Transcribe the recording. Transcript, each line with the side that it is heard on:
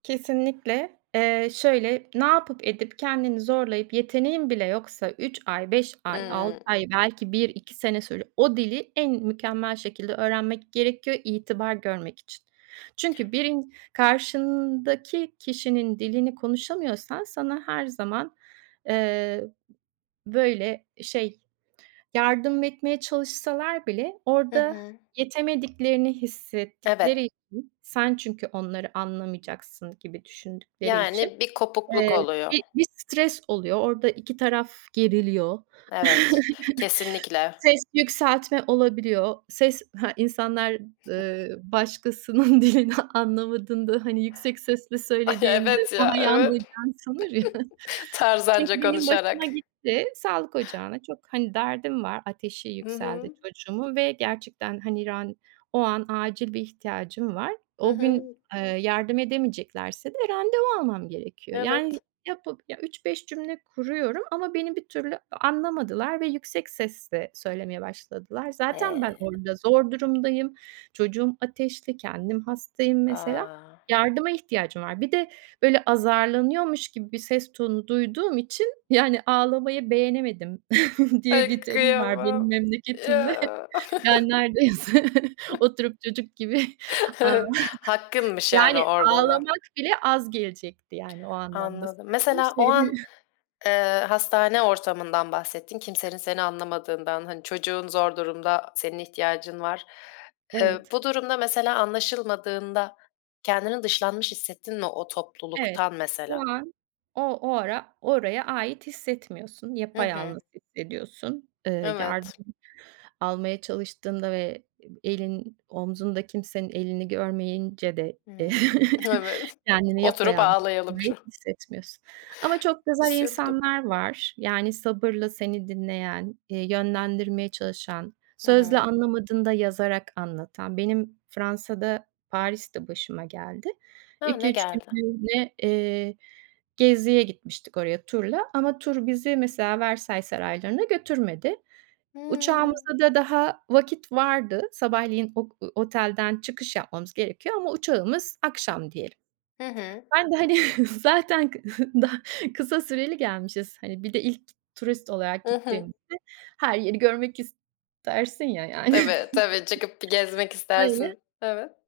right: Kesinlikle. Eee, şöyle: Ne yapıp edip kendini zorlayıp yeteneğin bile yoksa 3 ay 5 ay 6
left: Hımm.
right: ay belki 1-2 sene sürüyor. O dili en mükemmel şekilde öğrenmek gerekiyor itibar görmek için. Çünkü
left: [unintelligible]
right: birin karşındaki kişinin dilini konuşamıyorsan sana her zaman, eee, ı böyle, şey, yardım etmeye çalışsalar bile
left: Hı
right: orada
left: hı.
right: yetemediklerini
left: Evet.
right: hissettikleri için Sen çünkü onları anlamayacaksın gibi düşündükleri için,
left: Yani bir kopukluk
right: eee,
left: oluyor.
right: bir bir stres oluyor. Orada iki taraf geriliyor.
left: Evet, kesinlikle.
right: Ses yükseltme olabiliyor. Ses Ha, insanlar, ııı, başkasının dilini anlamadığında, hani, yüksek sesle
left: Ay,
right: söylediğinde
left: evet, ya,
right: daha iyi
left: evet.
right: anlayacağını sanır ya.
left: Tarzanca
right: Çünkü benim başıma
left: konuşarak.
right: gitti. Sağlık ocağına çok hani, derdim var, ateşi
left: Hı
right: yükseldi
left: hı.
right: çocuğumun ve gerçekten, hani, ran o an acil bir ihtiyacım var.
left: Hı
right: O gün,
left: hı.
right: eee, yardım edemeyeceklerse de randevu almam gerekiyor. Yani
left: Evet.
right: yapıp, ya, 3-5 cümle kuruyorum ama beni bir türlü a anlamadılar ve yüksek sesle söylemeye başladılar. Zaten ben
left: E
right: orada zor durumdayım. Çocuğum ateşli, kendim hastayım mesela.
left: A!
right: Yardıma ihtiyacım var. Bir de böyle azarlanıyormuş gibi bir ses tonu duyduğum için, yani, ağlamayı beğenemedim diye
left: Ay
right: bir terim var
left: kıyamam.
right: benim memleketimde.
left: Ya.
right: Yani neredeyse oturup çocuk gibi ağ
left: Hakkınmış yani
right: Yani
left: orada da.
right: ağlamak bile az gelecekti. Yani o anlamda
left: Anladım.
right: söyledim
left: Mesela o
right: şeyi.
left: an, eee, hastane ortamından bahsettin kimsenin seni anlamadığından, hani, çocuğun zor durumda, senin ihtiyacın var. Eee,
right: Evet.
left: bu durumda, mesela, anlaşılmadığında kendini dışlanmış hissettin mi o
right: Evet,
left: topluluktan
right: o
left: mesela?
right: an o o ara oraya ait hissetmiyorsun,
left: Hı
right: yapayalnız
left: hı.
right: hissediyorsun. Eee,
left: Evet.
right: yardım almaya çalıştığında ve ebi elin omzunda kimsenin elini görmeyince de
left: Hımm. Evet,
right: kendini
left: oturup
right: yapayalnız
left: ağlayalım
right: [unintelligible]
left: şu
right: hissetmiyorsun ama çok güzel
left: Üzüldüm.
right: insanlar var. Yani sabırla seni dinleyen, iii, yönlendirmeye çalışan,
left: Hı
right: sözle
left: hı.
right: anlamadığında yazarak anlatan. Benim Fransa'da Paris'te başıma geldi.
left: Ha! Ne
right: 2-3
left: geldi?
right: günlüğüne, eee, geziye gitmiştik oraya turla ama tur bizi, mesela, Versailles saraylarına götürmedi.
left: Hımm.
right: Uçağımıza da daha vakit vardı. Sabahleyin ok ııı, otelden çıkış yapmamız gerekiyor ama uçağımız akşam diyelim.
left: Hı hı.
right: Ben de, hani, zaten kı da kısa süreli gelmişiz. Hani, bir de ilk turist olarak
left: Hı hı.
right: gittiğimizde her yeri görmek istersin ya yani.
left: Tabii, tabii. Çıkıp bir gezmek
right: Öyle.
left: istersin. Evet.